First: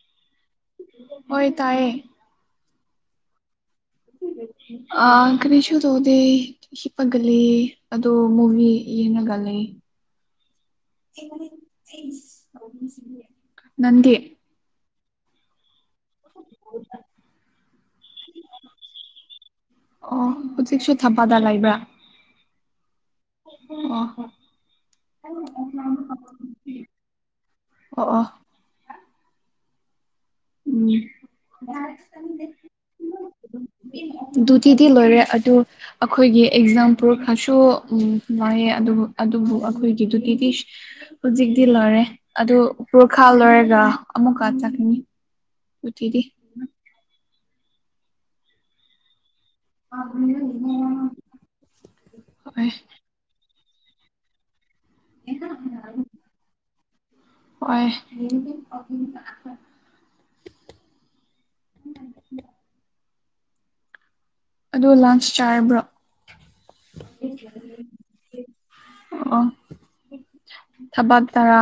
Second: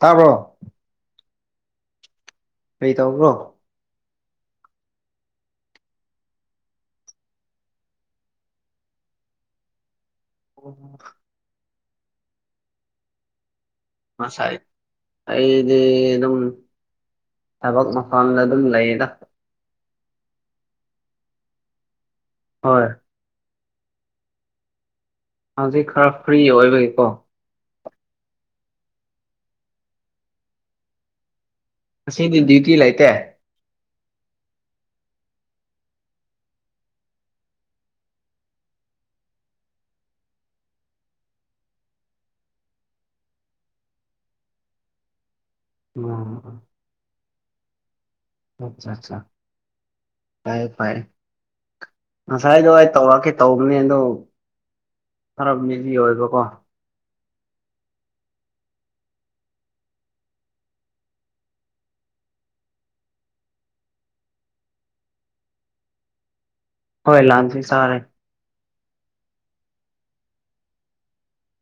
ꯇꯥꯕ꯭ꯔꯣ ꯍꯣꯏ ꯇꯥꯏꯌꯦ ꯫ ꯀꯩ ꯇꯧꯕ꯭ꯔꯣ? ꯑꯥ ꯀꯔꯤꯁꯨ ꯇꯧꯗꯦ ꯫ ꯍꯤꯞꯄꯒꯂꯩ ꯑꯗꯣ ꯃꯨꯚꯤ ꯌꯦꯡꯉꯒ ꯂꯩ ꯫ [unintelligible] ꯉꯁꯥꯏ ꯑꯩꯗꯤ ꯑꯗꯨꯝ ꯊꯕꯛ ꯃꯐꯝꯗ ꯑꯗꯨꯝ ꯂꯩꯌ‌ꯦꯗ ꯫ ꯑꯣ ꯍꯧꯖꯤꯛꯁꯨ ꯊꯕꯛꯗ ꯂꯩꯕ꯭ꯔꯥ? ꯍꯣꯏ ꯑ‌ꯣ ꯍꯣ ꯍꯧꯖꯤꯛ ꯈꯔ ꯐ꯭ꯔꯤ ꯑꯣꯏꯕꯒꯤꯀꯣ ꯫ ꯑꯣ ꯑ‌ꯣ ꯎꯝ ꯉꯁꯤꯗꯤ ꯗ꯭ꯌꯨꯇꯤ ꯂꯩꯇꯦ ꯫ ꯗꯨꯇꯤꯗꯤ ꯂꯣꯏꯔꯦ ꯑꯗꯨ ꯑꯩꯈꯣꯏꯒꯤ ꯑꯦꯛꯖꯥꯝ ꯄꯨꯔꯛꯈꯔꯁꯨ ꯎꯝ ꯂꯩꯌ‌ꯦ ꯑꯗꯨꯕꯨ ꯑꯗꯨꯕꯨ ꯑꯩꯈꯣꯏꯒꯤ ꯗꯨꯒꯤꯗꯤ ꯍꯧꯖꯤꯛꯇꯤ ꯂꯣꯏꯔꯦ ꯑꯗꯨ ꯄꯔꯈꯥ ꯂꯣꯏꯔꯒ ꯑꯃꯨꯛꯀ ꯆꯠꯀꯅꯤ ꯫ ꯑꯣ ꯎꯠꯇꯦꯗꯤ ꯑꯠꯆꯥ ꯆꯥ ꯄꯥꯏꯌꯨ ꯄꯥꯏ ꯍꯣꯏ ꯉꯁꯥꯏꯗꯣ ꯑꯩ ꯇꯧꯔꯛꯀꯦ ꯇꯧꯕꯅꯦ ꯑꯗꯣ ꯈꯔ ꯃꯤꯖꯤ ꯑꯣꯏꯕꯀꯣ ꯍꯣꯏ ꯑꯗꯣ ꯂꯥꯟꯁ ꯆꯥꯔꯕ꯭ꯔꯣ ꯍꯣꯏ ꯂꯥꯟꯁꯤ ꯆꯔꯦ ꯑꯣ ꯊꯕꯛ ꯇꯔꯥ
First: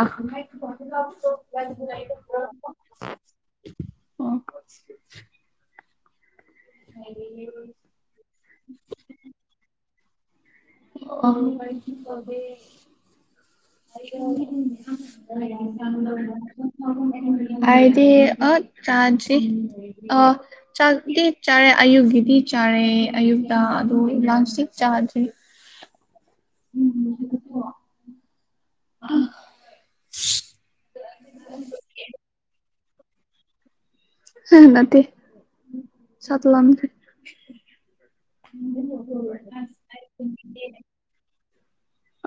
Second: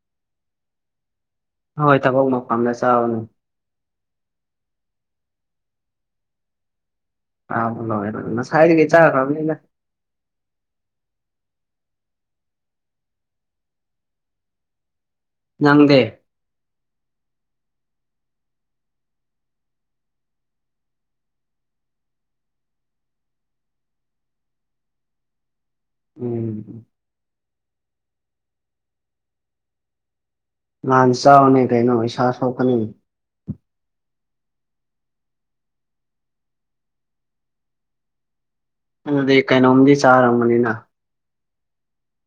ꯍꯣꯏ ꯊꯕꯛ ꯃꯄꯝꯗ ꯆꯥꯕꯅꯤ ꯑꯣ ꯈꯥꯏꯗꯒꯤ ꯆꯈ꯭ꯔꯝꯅꯤꯗ ꯑꯣ [unintelligible] ꯅꯪꯗꯤ [unintelligible] ꯑꯥꯏꯗꯤ ꯑ ꯆꯥꯗ꯭ꯔꯤ ꯑ ꯆꯥꯛꯗꯤ ꯆꯥꯔꯦ ꯑꯌꯨꯛꯀꯤꯗꯤ ꯆꯥꯔꯦ ꯑꯌꯨꯛꯇ ꯑꯗꯨ ꯂꯟꯁꯇꯤ ꯆꯥꯗ꯭ꯔꯤ ꯎꯝ [unintelligible] ꯅꯑꯥꯟ ꯆꯥꯎꯅꯦ ꯀꯩꯅꯣ ꯏꯁꯥ ꯁꯣꯛꯀꯅꯤ ꯍꯝ ꯅꯠꯇꯦ ꯆꯥꯠ ꯂꯝꯈ꯭ꯔꯦ ꯑꯗꯨꯗꯤ ꯀꯩꯅꯣꯝꯗꯤ ꯆꯥꯔꯝꯒꯅꯤꯅ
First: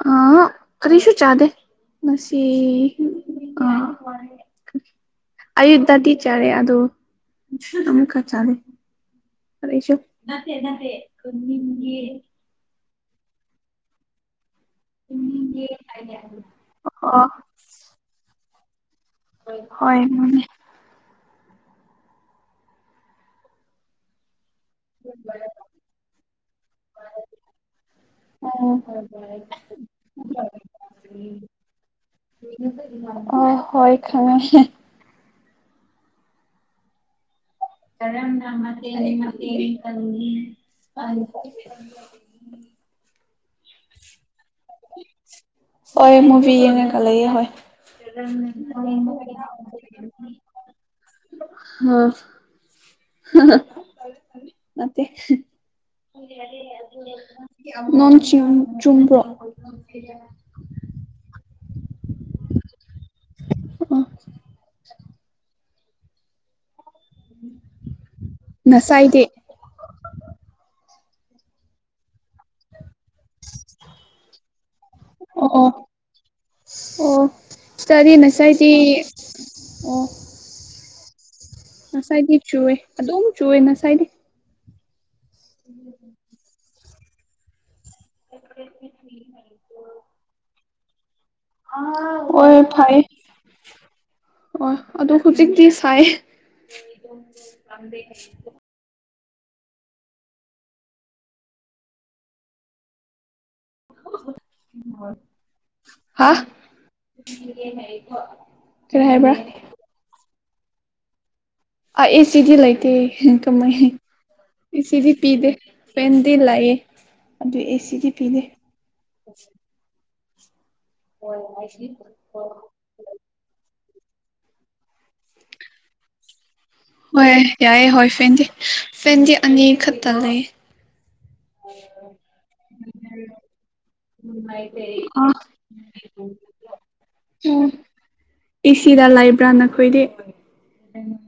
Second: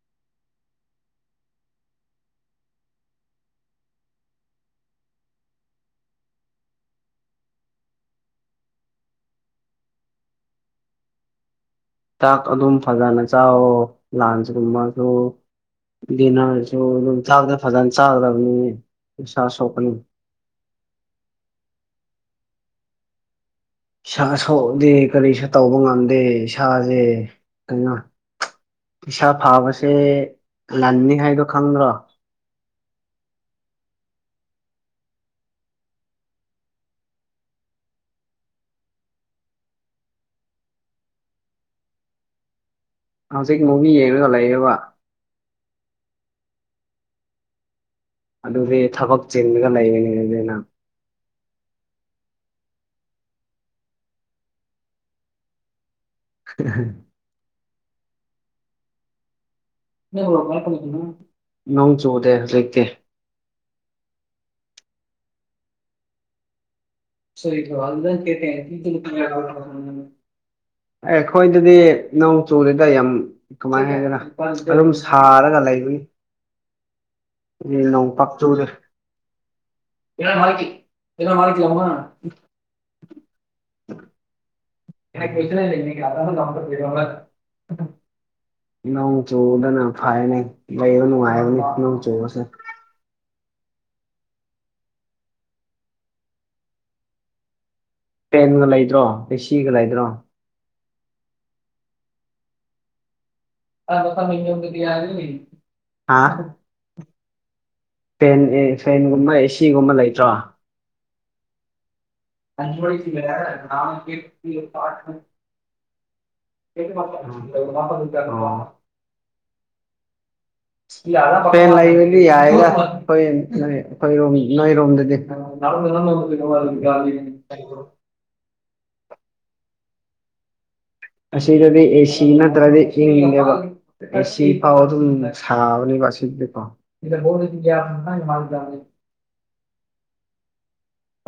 ꯑꯥꯍꯣ ꯀꯔꯤꯁꯨ ꯆꯥꯗꯦ ꯃꯁꯤ ꯑꯥ ꯑꯌꯨꯛꯇꯗꯤ ꯆꯥꯔꯦ ꯑꯗꯣ ꯑꯃꯨꯛꯀ ꯆꯥꯔꯦ ꯑꯂꯩꯁꯨ ꯅꯠꯇꯦ ꯅꯠꯇꯦ ꯈꯨꯟꯒꯤ ꯃꯤ ꯇꯥꯛ ꯑꯗꯨꯝ ꯐꯖꯅ ꯆꯥꯎꯋꯣ ꯂꯥꯟꯁꯒꯨꯝꯃ ꯂꯣꯛ ꯗꯤꯟꯅꯔꯁꯨ ꯑꯗꯨꯝ ꯑꯣ ꯆꯥꯛꯗ ꯐꯖꯅ ꯆꯥꯒꯗꯕꯅꯤ ꯏꯁꯥ ꯁꯣꯛꯄꯅꯤ ꯍꯣꯏ ꯃꯥꯅꯦ ꯏꯁꯥ ꯁꯣꯛꯎꯗꯤ ꯀꯔꯤꯁꯨ ꯇꯧꯕ ꯉꯝꯗꯦ ꯏꯁꯥꯖꯦ ꯀꯩꯅꯣ ꯏꯁꯥ ꯐꯥꯕꯁꯦ ꯂꯟꯅꯤ ꯍꯥꯏꯗꯣ ꯈꯪꯗ꯭ꯔꯣ ꯑꯣꯏ ꯍꯣꯏ ꯈꯡꯉꯦ ꯀꯔꯝꯅ ꯃꯇꯦꯡ ꯃꯇꯦꯡ ꯄꯪꯉꯤ [unintelligible] ꯍꯧꯖꯤꯛ ꯃꯨꯚꯤ ꯌꯦꯡꯔꯒ ꯂꯩꯔꯦꯕ ꯍꯣꯏ ꯃꯨꯚꯤ ꯌꯦꯡꯔꯒ ꯂꯩꯌꯦ ꯍꯣꯏ ꯑꯗꯨꯗꯤ ꯊꯕꯛ ꯆꯤꯟꯒ ꯂꯩꯔꯦꯅꯦ [unintelligible] ꯍꯥ ꯅꯠꯇꯦ [unintelligible] ꯅꯣꯡꯆꯨꯝ ꯆꯨꯝꯕ꯭ꯔꯣ ꯅꯣꯡ ꯆꯨꯗꯦ ꯂꯩꯇꯦ ꯁꯣꯏ ꯊꯨꯋꯥꯎꯖꯟ ꯀꯦꯄꯦ ꯉꯁꯥꯏꯗꯤ [unintelligible] ꯑꯩꯈꯣꯏꯗꯗꯤ ꯅꯣꯡ ꯆꯨꯔꯦꯗ ꯌꯥꯝ ꯀꯃꯥꯏꯟ ꯍꯥꯏꯒꯔꯥ ꯑꯗꯨꯝ ꯑꯣ ꯁꯥꯔꯒ ꯑꯣ ꯂꯩꯕꯅꯤ ꯑꯣ ꯅꯣꯡ ꯆꯔꯤ ꯅꯁꯥꯏꯠꯗꯤ ꯑꯣ ꯑꯤꯌꯔ ꯃꯥꯢꯛꯀꯤ [unintelligible] ꯅꯁꯥꯏꯗꯤ ꯆꯨꯋꯦ ꯑꯗꯨꯝ ꯆꯨꯋꯦ ꯅꯁꯥꯏꯗꯤ [unintelligible] ꯅꯣꯡ ꯆꯨꯗꯨꯅ ꯐꯥꯏꯅꯤ ꯂꯩꯩꯕ ꯅꯨꯡꯉꯥꯏꯔꯝꯅꯤ ꯑꯣꯢ ꯐꯩ ꯑꯣꯢ ꯑꯗꯨ ꯍꯨꯖꯤꯛꯇꯤ ꯁꯥꯏ ꯐꯦꯟꯒ ꯂꯩꯗ꯭ꯔꯣ ꯑꯦꯁꯤꯒ ꯂꯩꯗ꯭ꯔꯣ ꯍꯥ ꯑꯥ [inaudible] ꯄꯦꯟ ꯑꯦ ꯀꯔꯤ ꯐꯦꯟꯒꯨꯝꯕ ꯍꯥꯏꯕ꯭ꯔꯥ ꯑꯦꯁꯤꯒꯨꯝꯕ ꯂꯩꯇ꯭ꯔꯣ ꯑ ꯢꯁ ꯁꯤꯗꯤ ꯂꯩꯇꯦ ꯀꯃꯥꯏꯅꯥ ꯍꯥꯏꯅꯤ ꯑꯦꯁꯤꯗꯤ ꯄꯤꯗꯦ ꯐꯦꯟꯗꯤ ꯂꯩꯌꯦ ꯑꯗꯨ ꯑꯦꯁꯤꯗꯤ ꯄꯤꯗꯦ ꯐꯦꯟ ꯂꯩꯔꯗꯤ ꯌꯥꯢꯗ ꯍꯣꯏ ꯅꯣꯏ ꯑꯩꯈꯣꯏꯔꯣꯝ ꯅꯣꯏꯔꯣꯝꯗꯗꯤ ꯍꯣꯏ ꯌꯥꯏꯌꯦ ꯍꯣꯏ ꯐꯦꯟꯗꯤ ꯐꯦꯟꯗꯤ ꯑꯅꯤ ꯈꯛꯇ ꯂꯩꯌꯦ ꯑꯁꯤꯗꯗꯤ ꯑꯦꯁꯤ ꯅꯠꯇ꯭ꯔꯗꯤ ꯢꯡꯗꯦꯕ ꯑꯦꯁꯤ ꯐꯥꯑꯣ ꯑꯣ ꯑꯗꯨꯝ ꯁꯥꯕꯅꯦꯕꯥ ꯁꯤꯗꯥꯗꯤꯀꯣ ꯑꯣ ꯑꯦꯁꯤꯗ ꯂꯩꯕ꯭ꯔꯥ ꯅꯈꯣꯏꯗꯤ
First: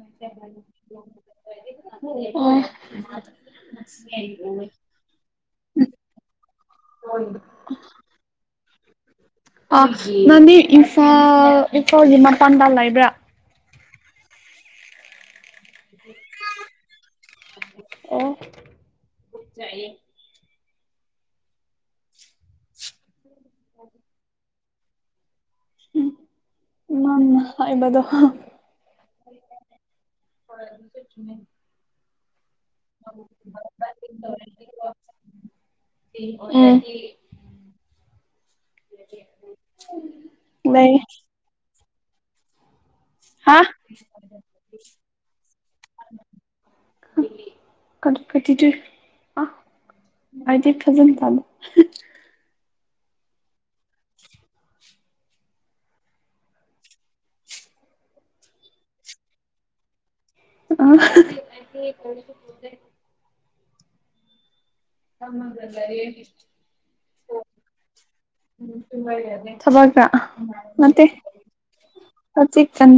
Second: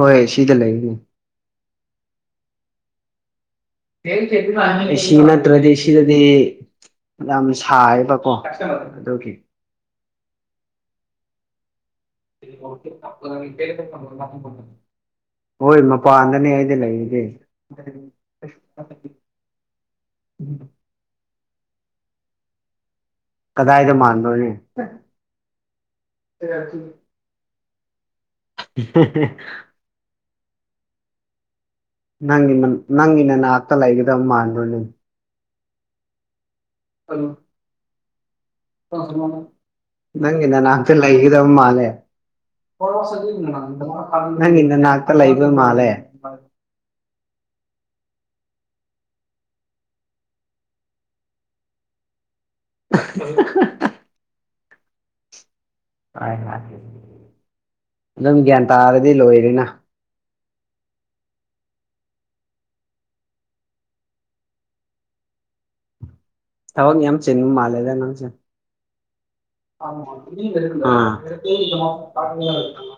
ꯍꯣꯏ ꯑꯦꯁꯤꯗ ꯂꯩꯅꯤ ꯑꯣ ꯑꯦꯁꯤ ꯅꯠꯇ꯭ꯔꯗꯤ ꯁꯤꯗꯗꯤ ꯌꯥꯝ ꯁꯥꯏ ꯀꯣ ꯑꯗꯨꯒꯤ ꯑ ꯅꯪꯗꯤ ꯏꯝꯐꯥꯜ ꯏꯐꯥꯜꯒꯤ ꯃꯄꯥꯟꯗ ꯂꯩꯕ꯭ꯔꯥ ꯍꯣꯏ ꯃꯄꯥꯟꯗꯅꯦ ꯑꯩꯅ ꯂꯩꯔꯤꯁꯦ [inaudible] ꯄꯨꯛ ꯆꯥꯛꯌꯦ ꯀꯗꯥꯏꯗ ꯃꯥꯟꯗꯣꯔꯤ ꯅꯪꯅ ꯍꯥꯢꯕꯗꯣ [unintelligible] ꯍꯣꯢ ꯑꯗꯨꯒꯤꯅꯦ ꯅꯪꯒꯤ ꯅꯪꯒꯤ ꯅꯅꯥꯛꯇ ꯂꯩꯒꯗꯕ ꯃꯥꯟꯕ꯭ꯔꯣꯅꯦ ꯑꯝ ꯑꯂꯨ ꯅꯪꯒꯤ ꯅꯅꯥꯛꯇ ꯂꯩ ꯂꯩꯒꯗꯕ ꯃꯥꯜꯂꯦ ꯍꯥ ꯅꯪꯒꯤ ꯅꯅꯥꯥꯛꯇ ꯂꯩꯒꯗꯕ ꯃꯥꯜꯂꯦ ꯑ ꯑꯩꯗꯤ ꯐꯖꯅ ꯇꯥꯗꯦ [unintelligible] ꯍꯥꯢ ꯍꯥꯢ ꯅꯪ ꯒ꯭ꯌꯥꯟ ꯇꯥꯔꯗꯤ ꯂꯣꯏꯔꯦꯅ ꯑ ꯐꯝꯃꯒ ꯂꯩꯌꯦ ꯊꯕꯛ ꯌꯥꯝ ꯆꯤꯟꯕ ꯃꯥꯜꯂꯦꯗ ꯅꯪꯁꯦ ꯑ ꯅꯠꯇꯦ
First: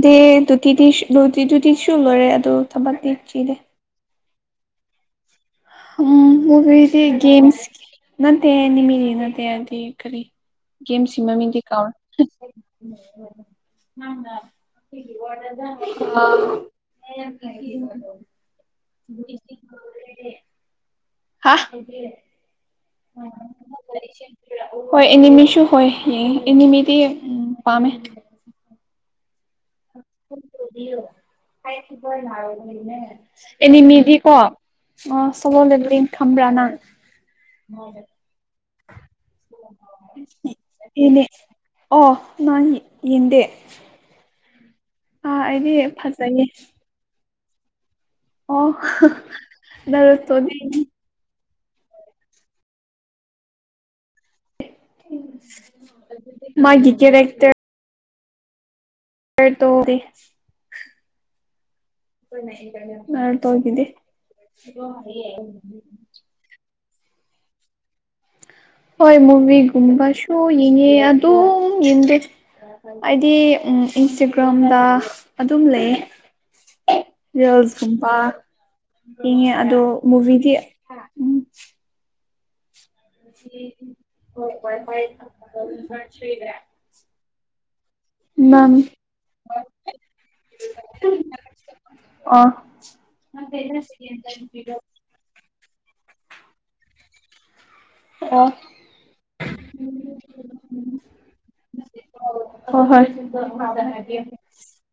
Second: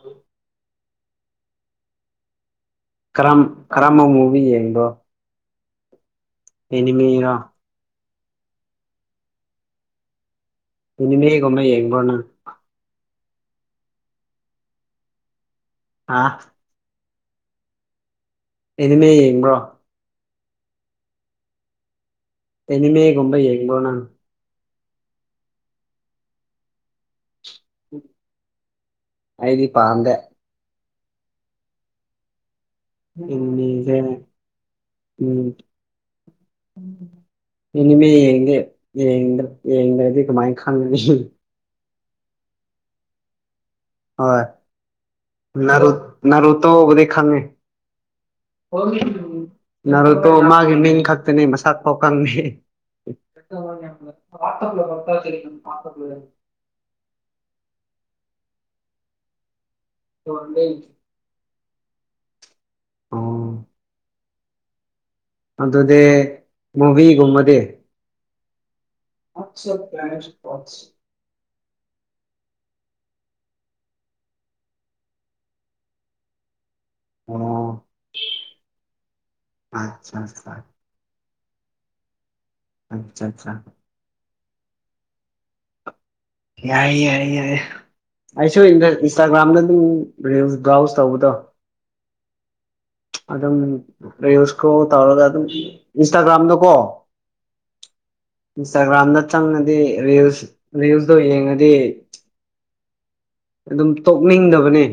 ꯇꯦ ꯇꯨꯇꯤꯗꯤꯁ ꯂꯣꯢꯗꯔꯤꯗꯨꯗꯤ ꯗꯤꯁꯨ ꯂꯣꯢꯔꯦ ꯑꯗꯣ ꯊꯕꯛꯇꯤ ꯀꯔꯝ ꯊꯤꯗꯦ ꯀꯔꯝꯕ ꯃꯋꯣꯡꯗ ꯌꯦꯡꯕꯔꯣ ꯍꯝ ꯃꯨꯕꯤꯗꯤ ꯒꯦꯝꯁ ꯅꯠꯇꯦ ꯑꯦꯅꯤꯃꯤ ꯌꯦꯉꯥꯗꯤ ꯍꯥꯏꯗꯤ ꯀꯔꯤ ꯒꯦꯝꯁ ꯁꯤ ꯃꯃꯤꯡꯗꯤ ꯑꯦꯅꯤꯃꯦꯒꯨꯝꯕ ꯀꯥꯎꯋꯦ ꯌꯦꯡꯕ꯭ꯔꯣ ꯅꯪ ꯍꯥ ꯋꯥ ꯑꯦꯅꯤꯃꯦ ꯌꯦꯡꯕ꯭ꯔꯣ [unintelligible] ꯍꯥ꯫ ꯑꯦꯅꯤꯃꯦꯒꯨꯝꯕ ꯌꯦꯡꯕ꯭ꯔꯣ ꯅꯪ ꯫ ꯍꯣꯏ ꯑꯦꯅꯤꯃꯤꯁꯨ ꯍꯣꯏ ꯌꯦꯡꯏ ꯏꯅꯤꯃꯤꯗꯤ ꯎꯝ ꯄꯥꯝꯃꯦ꯫ ꯑꯩꯗꯤ ꯄꯥꯝꯗꯦ꯫ [unintelligible] ꯍꯥꯏꯔꯛꯀꯤꯀꯣ ꯑꯩꯅ ꯍꯥꯏꯕꯗꯣ꯫ ꯂꯩꯅꯦ ꯑꯦꯅꯤꯃꯦꯁꯦ ꯑꯦꯅꯤꯃꯤꯗꯤ ꯀꯣ ꯑꯣ ꯎꯝ ꯁꯣꯝ ꯂꯣꯝꯗ ꯂꯤꯡ ꯊꯝꯕ꯭ꯔ ꯅꯪ꯫ ꯑꯦꯅꯤꯃꯦ ꯌꯦꯡꯗ ꯌꯦꯡꯗ꯭ꯔꯗꯤ ꯀꯃꯥꯏ ꯈꯪꯅꯤ꯫ ꯌꯦꯡꯉꯦ ꯑꯣ ꯃꯥꯅꯤ ꯌꯦꯡꯗꯦ꯫ ꯍꯣꯏ ꯑꯥ ꯑꯩꯗꯤ ꯅꯔꯨ ꯐꯖꯩꯌꯦ ꯅꯔꯨꯇꯣꯕꯨꯗꯤ ꯈꯪꯉꯤ ꯫ ꯑꯣ [unintelligible] ꯅꯔꯨꯇꯣꯗꯤ ꯅꯔꯨꯇꯣꯃꯥꯒꯤ ꯃꯤꯡ ꯈꯛꯇꯅꯦ ꯃꯁꯛ ꯐꯧ ꯈꯪꯗꯦ [unintelligible] [unintelligible] ꯃꯥꯒꯤ ꯀꯦꯔꯦꯛꯇꯔ ꯇꯔ ꯇꯣꯗꯦ꯫ [unintelligible] [unintelligible] ꯅꯟꯇꯔꯅꯦꯜ ꯑꯣ ꯅꯔꯨꯇꯣꯒꯤꯗꯤ [unintelligible] ꯑꯗꯨꯗꯤ ꯃꯨꯕꯤꯒꯨꯝꯕꯗꯤ꯫ ꯍꯣꯏ ꯃꯨꯕꯤꯒꯨꯝꯕꯁꯨ ꯌꯦꯡꯉꯦ [unintelligible] ꯑꯗꯨꯝ ꯌꯦꯡꯗꯦ꯫ [unintelligible] ꯍꯥꯏꯗꯤ ꯎꯝ ꯏꯟꯁꯇꯒ꯭ꯔꯥꯝꯗ ꯑꯗꯨꯝ ꯂꯩꯑꯦ ꯫ ꯑꯣ ꯔꯤꯜꯁꯀꯨꯝꯕ [unintelligible] ꯌꯦꯡꯉꯦ ꯑꯗꯣ ꯑꯠꯆꯥ ꯃꯨꯕꯤꯗꯤ ꯑꯠꯆꯥ ꯍꯥ ꯑꯠꯆꯥ ꯑꯠꯆꯥ ꯥ [unintelligible] ꯋꯥꯏꯐꯥꯏ [unintelligible] ꯌꯥꯏ ꯌꯥꯏ ꯌꯥꯏꯌꯦ꯫ ꯑꯩꯁꯨ ꯅꯪ ꯏꯟꯗ ꯏꯟꯁꯇꯥꯒ꯭ꯔꯥꯝꯗ ꯑꯗꯨꯝ ꯔꯤꯜꯁ ꯕ꯭ꯔꯥꯎꯁ ꯇꯧꯕꯗꯣ ꯑꯣ ꯑꯗꯨꯝ ꯔꯤꯜꯁ ꯏꯁꯀꯣꯜ ꯇꯧꯔꯒ ꯑꯗꯨꯝ ꯏꯟꯁꯇꯥꯒ꯭ꯔꯥꯝꯗꯀꯣ ꯑꯣ ꯏꯟꯁꯇꯥꯒ꯭ꯔꯥꯝꯗ ꯆꯪꯉꯗꯤ ꯔꯤꯜꯁ ꯔꯤꯜꯁ ꯗꯣ ꯌꯦꯡꯉꯗꯤ ꯍꯣꯏ ꯑꯗꯨꯝ ꯍꯣꯏ ꯇꯣꯛꯅꯤꯡꯗꯕꯅꯦ꯫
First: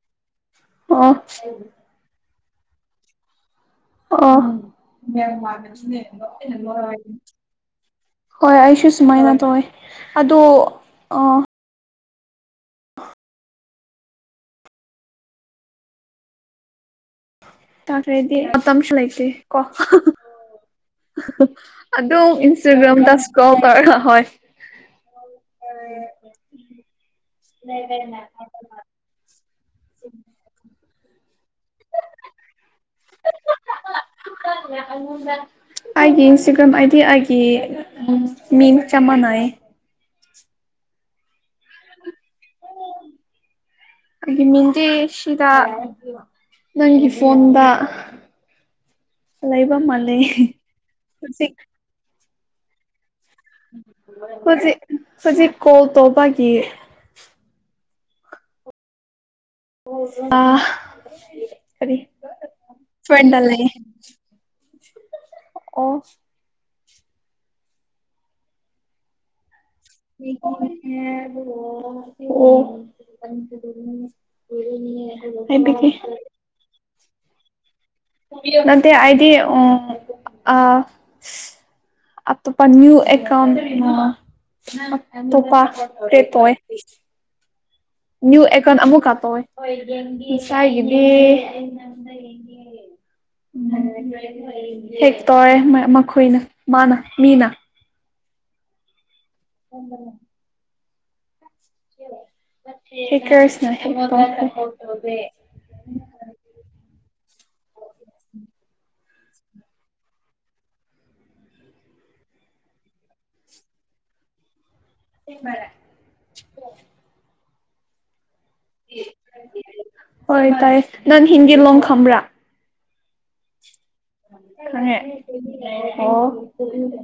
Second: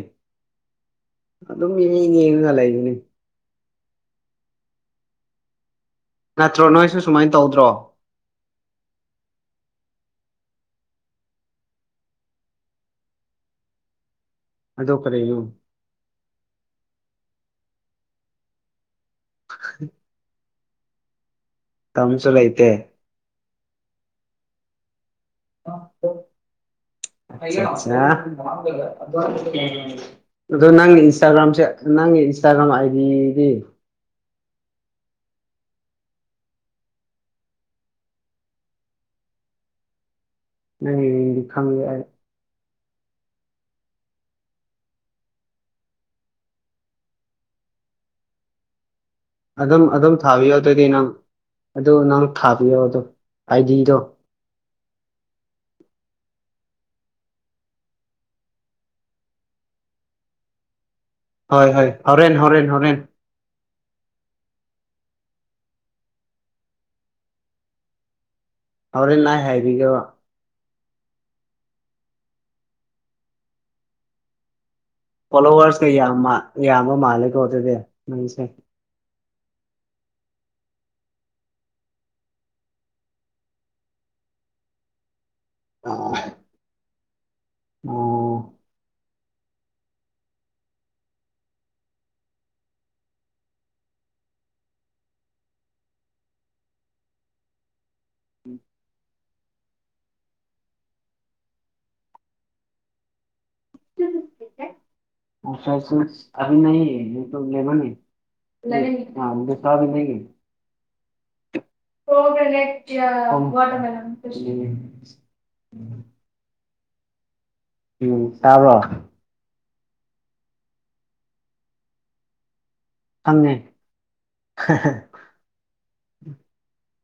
ꯑꯣ ꯑꯩ ꯑꯗꯨꯝ ꯌꯦꯡ ꯌꯦꯡꯉꯒꯥ ꯂꯩꯕꯅꯤ꯫ ꯑꯣ [unintelligible] ꯑꯩꯅ ꯅꯣ ꯅꯠꯇ꯭ꯔꯣ ꯅꯣꯏꯁꯨ ꯍꯥꯏꯕꯅꯤ꯫ ꯁꯨꯃꯥꯏꯅ ꯇꯧꯗ꯭ꯔꯣ ꯍꯣꯏ ꯑꯩꯁꯨ ꯁꯨꯃꯥꯏꯅ ꯇꯧꯋꯦ ꯑꯗꯣ ꯑꯥ ꯑꯗꯣ ꯀꯔꯤꯅꯣ꯫ ꯇꯥꯈ꯭ꯔꯦꯗꯤ [unintelligible] ꯃꯇꯝꯁꯨ ꯂꯩꯇꯦ ꯀꯣ [unintelligible] ꯑꯗꯨ ꯇꯝꯁꯨ ꯂꯩꯇꯦ ꯏꯟꯁꯇꯥꯒ꯭ꯔꯥꯝꯗ [unintelligible] ꯏꯁꯀꯣꯜ ꯇꯧꯔꯒ ꯍꯣꯏ [unintelligible] [unintelligible] [unintelligible] ꯑꯗꯣ ꯅꯪꯒꯤ ꯏꯟꯁꯇꯥꯒ꯭ꯔꯥꯝꯁꯦ ꯅꯪꯒꯤ ꯏꯟꯁꯇꯥꯒ꯭ꯔꯥꯝ ꯑꯥꯏꯗꯤꯗꯤ꯫ [unintelligible] [unintelligible] ꯑꯩꯒꯤ ꯏꯟꯁꯇꯒ꯭ꯔꯥꯝ ꯑꯥꯏꯗꯤ ꯑꯩꯒꯤ [unintelligible] ꯎꯝ ꯃꯤꯡ ꯆꯞ ꯃꯥꯟꯅꯩ꯫ ꯅꯪꯒꯤ ꯃꯤꯡꯗꯤ ꯈꯪꯉꯤ ꯑꯩ꯫ ꯑꯩ ꯃꯤꯡꯗꯤ ꯁꯤꯗꯥ [unintelligible] ꯅꯪꯒꯤ [unintelligible] ꯐꯣꯟꯗ ꯂꯩꯕ ꯑꯗꯨꯝ ꯑꯗꯨꯝ ꯃꯥꯜꯂꯦ ꯊꯥꯕꯤꯌꯣ ꯑꯗꯨꯗꯤ ꯅꯪ ꯍꯧꯖꯤꯛ ꯑꯗꯨ ꯅꯪ ꯊꯥꯕꯤꯌꯣ ꯑꯗꯨꯝ ꯑꯥꯏꯗꯤꯗꯣ꯫ [unintelligible] ꯍꯨꯖꯤꯛ ꯍꯨꯖꯤꯛ ꯀꯣꯜ ꯇꯧꯕꯒꯤ [unintelligible] ꯑꯥ ꯍꯣꯏ ꯍꯣꯏ ꯍꯣꯔꯦꯟ ꯍꯣꯔꯦꯟ ꯍꯣꯔꯦꯟ꯫ ꯄ꯭ꯔꯟꯗꯜ ꯂꯩꯌꯦ ꯫ ꯑꯣ ꯍꯣꯔꯦꯟ ꯅꯥꯏ ꯍꯥꯏꯕꯤꯒꯦꯔꯣ꯫ [inaudible] [unintelligible] ꯑꯣꯏꯔꯅꯤꯌꯦ꯫ ꯐꯣꯂꯣꯋꯔꯁꯀ ꯌꯥꯝꯃ ꯌꯥꯝꯕ ꯃꯥꯜꯂꯦꯀꯣ ꯑꯗꯨꯗꯤ ꯅꯪꯁꯦ ꯅꯠꯇꯦ ꯑꯩꯗꯤ ꯎꯝ ꯑ ꯑꯇꯣꯞꯄ ꯅ꯭ꯌꯨ ꯑꯦꯀꯥꯎꯟ ꯑ ꯑꯇꯣꯞꯄ ꯑꯥ ꯀ꯭ꯔꯦꯠ ꯇꯧꯑꯦ ꯑꯣ ꯅ꯭ꯌꯨ ꯑꯦꯀꯟ ꯑꯃꯨꯛ ꯀꯥ ꯇꯧꯋꯦ ꯉꯁꯥꯏꯒꯤꯗꯤ [unintelligible] ꯍꯦꯛ ꯇꯧꯔꯦ ꯃꯈꯣꯏꯅ ꯃꯥꯅ ꯃꯤꯅ [inaudible] ꯑꯩ ꯀ꯭ꯔꯁꯅ ꯍꯦꯛ ꯇꯧꯈ꯭ꯔꯦ [unintelligible] [unintelligible] ꯃꯔ [inaudible] ꯎꯝ ꯇꯥꯕ꯭ꯔꯣ ꯍꯣꯏ ꯇꯥꯏ ꯅꯪꯟ ꯍꯤꯟꯗꯤ ꯂꯣꯟ ꯈꯝꯕ꯭ꯔꯥ ꯈꯪꯉꯦ ꯈꯪꯉꯦ ꯑꯣ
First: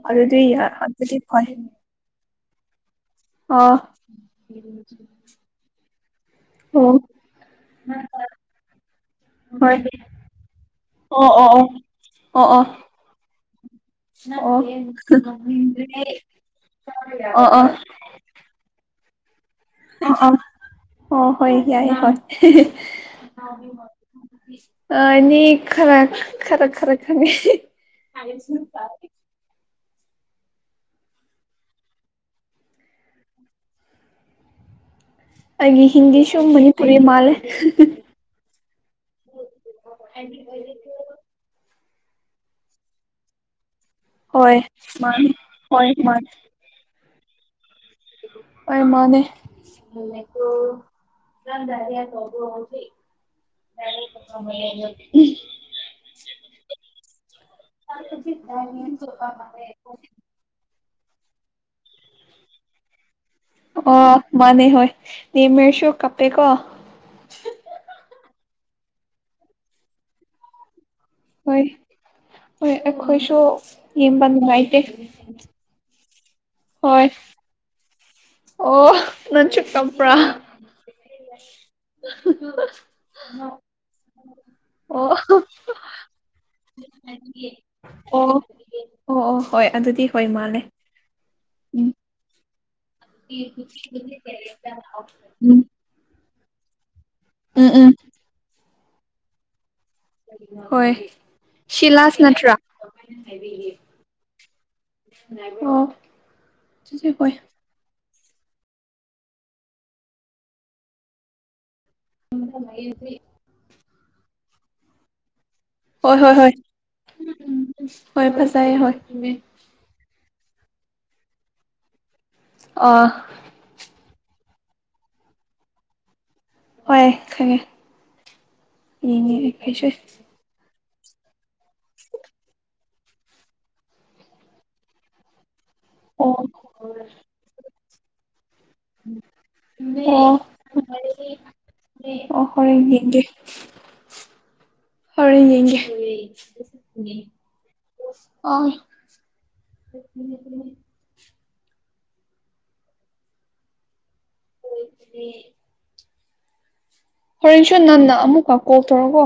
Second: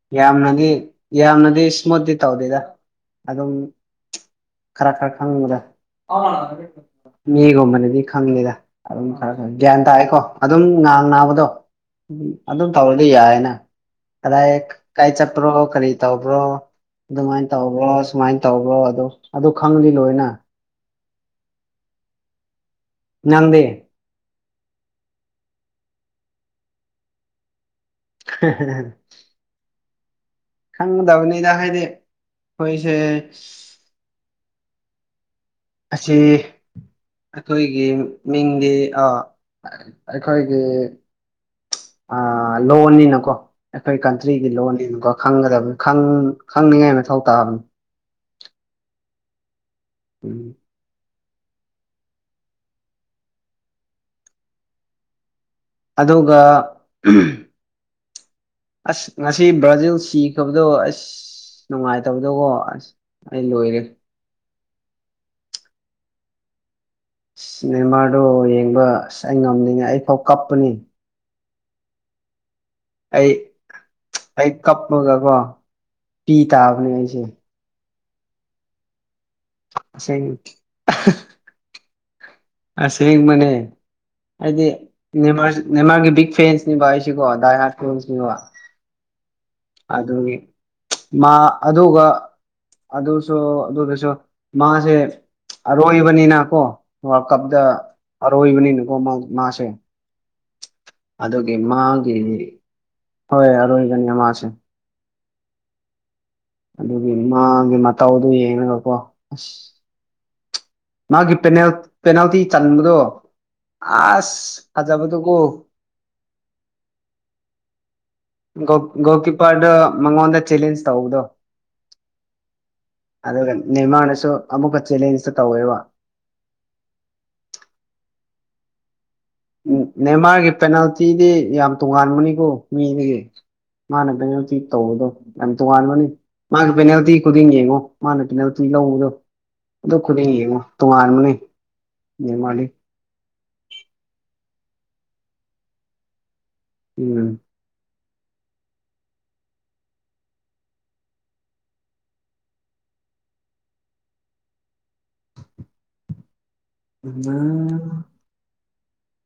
ꯑꯗꯨꯗꯤ ꯌꯥꯝꯅꯗꯤ ꯍꯧꯖꯤꯛ ꯌꯥꯝꯅꯗꯤ ꯏꯁꯃꯨꯠꯇꯤ ꯇꯧꯗꯦꯗ ꯑꯗꯨꯝ ꯈꯔ ꯈꯔ ꯈꯪꯕꯗ ꯑꯣ ꯃꯤꯒꯨꯝꯕꯅꯗꯤ ꯈꯪꯅꯤꯗ ꯑꯗꯨꯝ ꯈꯔ ꯈꯔ ꯍꯣꯏ ꯒ꯭ꯌꯥꯟ ꯇꯥꯑꯦꯀꯣ ꯉꯥꯡ ꯑꯣ ꯑꯣ ꯅꯥꯕꯗꯣ ꯑꯣ ꯑꯣ ꯑꯣ ꯑꯣ ꯑꯗꯨꯝ ꯇꯧꯔꯗꯤ ꯌꯥꯏꯅ ꯀꯗꯥꯏ ꯑꯣ ꯑꯣ ꯀꯥꯏ ꯆꯠꯄ꯭ꯔꯣ ꯀꯔꯤ ꯇꯧꯕ꯭ꯔꯣ ꯑꯗꯨꯃꯥꯏꯅ ꯑꯣ ꯑꯣ ꯇꯧꯕ꯭ꯔꯣ ꯁꯨꯃꯥꯏꯅ ꯇꯧꯕ꯭ꯔꯣ ꯑꯗꯣ ꯑꯗꯣ ꯈꯪꯂꯗꯤ ꯑꯣ ꯂꯣꯏꯅ ꯑꯣ ꯑꯣ ꯍꯣꯏ ꯌꯥꯏ ꯍꯣꯏ ꯅꯪꯗꯤ ꯑꯅꯤ ꯈꯔ ꯈꯔ ꯈꯔ ꯈꯪꯉꯦ ꯈꯪꯗꯕ ꯅꯤꯗ ꯍꯥꯏꯗꯤ ꯍꯣꯏꯁꯦ ꯑꯩꯒꯤ ꯑꯁꯤ ꯍꯤꯟꯗꯤ ꯁꯨ ꯃꯅꯤꯄꯨꯔꯤ ꯃꯥꯜꯂꯦ ꯑꯩꯈꯣꯏꯒꯤ ꯃꯤꯡꯗꯤ ꯑ ꯑꯩꯈꯣꯏꯒꯤ ꯑ ꯂꯣꯟꯅꯤꯅꯀꯣ ꯑꯩꯈꯣꯏ ꯀꯟꯇ꯭ꯔꯤꯒꯤ ꯍꯣꯏ ꯂꯣꯟꯗꯤ ꯗꯨꯝꯀꯣ ꯃꯥꯅꯤ ꯈꯪꯒꯗꯕꯅꯤ ꯍꯣꯏ ꯈꯪ ꯃꯥꯅꯦ ꯈꯪꯅꯤꯡꯉꯥꯏ ꯃꯊꯧ ꯇꯥꯕꯅꯤ ꯑꯣꯏ ꯃꯅꯦ ꯃꯨꯜꯂꯦꯀꯣ ꯎꯝ [inaudible] ꯑꯗꯨꯒ ꯑꯁ ꯉꯁꯤ ꯕ꯭ꯔꯥꯖꯤꯜ ꯁꯤ ꯢꯇꯣꯝꯗꯀꯣ ꯑꯁ ꯅꯨꯡꯉꯥꯏꯇꯕꯗꯣ ꯀꯣ ꯑꯁ ꯑꯩ ꯂꯣꯏꯔꯦ ꯑ ꯃꯥꯅꯦ ꯍꯣꯏ ꯅꯦꯃ꯭ꯔꯁꯨ ꯀꯄꯦ ꯀꯣ ꯁ ꯅꯦꯃꯥꯔꯗꯣ ꯌꯦꯡꯕ ꯑꯁ ꯑꯩ ꯉꯝꯗꯅꯦ ꯑꯩꯐꯥꯎ ꯀꯞꯄꯅꯤ ꯍꯣꯏ ꯍꯣꯏ ꯑꯩ ꯑꯩꯈꯣꯏꯁꯨ ꯌꯦꯡꯕ ꯑꯩ ꯅꯨꯡꯉꯥꯏꯇꯦ ꯀꯞꯄꯒꯀꯣ ꯄꯤ ꯇꯥꯕꯅꯦ ꯍꯣꯏ ꯑꯩꯁꯦ ꯑꯣ ꯅꯪꯁꯨ ꯀꯞꯄ꯭ꯔꯥ ꯑꯁꯦꯡ ꯑꯁꯦꯡꯕꯅꯦ [unintelligible] ꯍꯥꯏꯗꯤ ꯑꯣ ꯑꯣ ꯅꯦꯃꯥꯔ ꯅꯦꯃꯥꯔꯒꯤ ꯕꯤꯛ ꯐꯦꯟꯁꯅꯤꯕ ꯑꯩꯁꯤꯀꯣ ꯗꯥꯏ ꯍꯥꯔꯠ ꯐꯣꯟꯁꯅꯤꯕ ꯑꯣ ꯑꯣ ꯍꯣꯏ ꯑꯗꯨꯗꯤ ꯍꯣꯏ ꯃꯥꯜꯂꯦ ꯃꯥ ꯎꯝ ꯑꯗꯨꯒ ꯑꯗꯨꯁꯨ ꯑꯗꯨꯗꯁꯨ ꯃꯥꯁꯦ ꯎꯝ ꯑꯔꯣꯏꯕꯅꯤꯅꯀꯣ ꯋꯥꯔꯜ ꯀꯞꯇ ꯎꯝ ꯎꯝ ꯑꯔꯣꯏꯕꯅꯤꯅꯀꯣ ꯃꯥꯁꯦ ꯍꯣꯏ ꯑꯗꯨꯒꯤ ꯃꯥꯒꯤ ꯁꯤꯂꯥꯁ ꯅꯠꯇ꯭ꯔꯥ ꯍꯣꯏ ꯑꯔꯣꯏꯕꯅꯦ ꯃꯥꯁꯦ ꯑꯣ ꯑꯗꯨꯗꯤ ꯑꯗꯨꯒꯤ ꯍꯣꯏ ꯃꯥꯒꯤ ꯃꯇꯧꯗꯨ ꯌꯦꯡꯉꯒꯀꯣ ꯑꯁ ꯃꯥꯒꯤ ꯄꯦꯅꯦꯜ ꯄꯦꯅꯥꯜꯇꯤ ꯆꯟꯕꯗꯣ ꯑꯁ ꯐꯖꯕꯗꯨꯒꯣ ꯍꯣꯏ ꯍꯣꯏ ꯍꯣꯏ ꯎ ꯍꯣꯏ ꯐꯖꯩ ꯒꯣꯜ ꯍꯣꯏ ꯒꯣꯜ ꯀꯤꯞꯄꯔꯗꯣ ꯃꯉꯣꯟꯗ ꯆꯦꯂꯦꯟꯖ ꯇꯧꯕꯗꯣ ꯑ ꯑꯗꯨꯒ ꯅꯤꯔꯃꯅꯁꯨ ꯑꯃꯨꯛꯀ ꯆꯦꯂꯦꯟꯖꯇ ꯇꯧꯋꯦꯕ ꯍꯣꯏ ꯈꯪꯉꯦꯅꯦ ꯌꯦꯡꯉꯦ ꯑꯩ ꯎꯝ ꯅꯦꯃꯥꯥꯔꯒꯤ ꯄꯦꯅꯥꯜꯇꯤꯗꯤ ꯌꯥꯝ ꯇꯣꯉꯥꯟꯕꯅꯤꯀꯣ ꯃꯤꯗꯒꯤ ꯃꯥꯅ ꯄꯦꯅꯥꯜꯇꯤ ꯇꯧꯕꯗꯣ ꯌꯥꯝ ꯇꯣꯉꯥꯟꯕꯅꯤ ꯑꯣ ꯃꯥꯒꯤ ꯄꯦꯅꯥꯜꯇꯤ ꯈꯨꯗꯤꯡ ꯌꯦꯡꯉꯣ ꯃꯥꯅ ꯄꯦꯅꯥꯜ ꯅꯨꯄꯤ ꯂꯧꯕꯗꯣ ꯑꯗꯨ ꯈꯨꯗꯤꯡ ꯑꯣ ꯌꯦꯡꯉꯣ ꯇꯣꯉꯥꯟꯕꯅꯦ ꯑꯣ ꯅꯦꯃꯥꯔꯗꯤ ꯍꯣꯔꯦꯟ ꯌꯦꯡꯒꯦ ꯍꯣꯔꯦꯟ ꯌꯦꯡꯒꯦ ꯎꯝ ꯑꯣ [unintelligible] ꯍꯣꯔꯦꯟꯁꯨ ꯅꯟꯅ ꯑꯃꯨꯛꯀ ꯀꯣꯜ ꯇꯧꯔꯒꯣ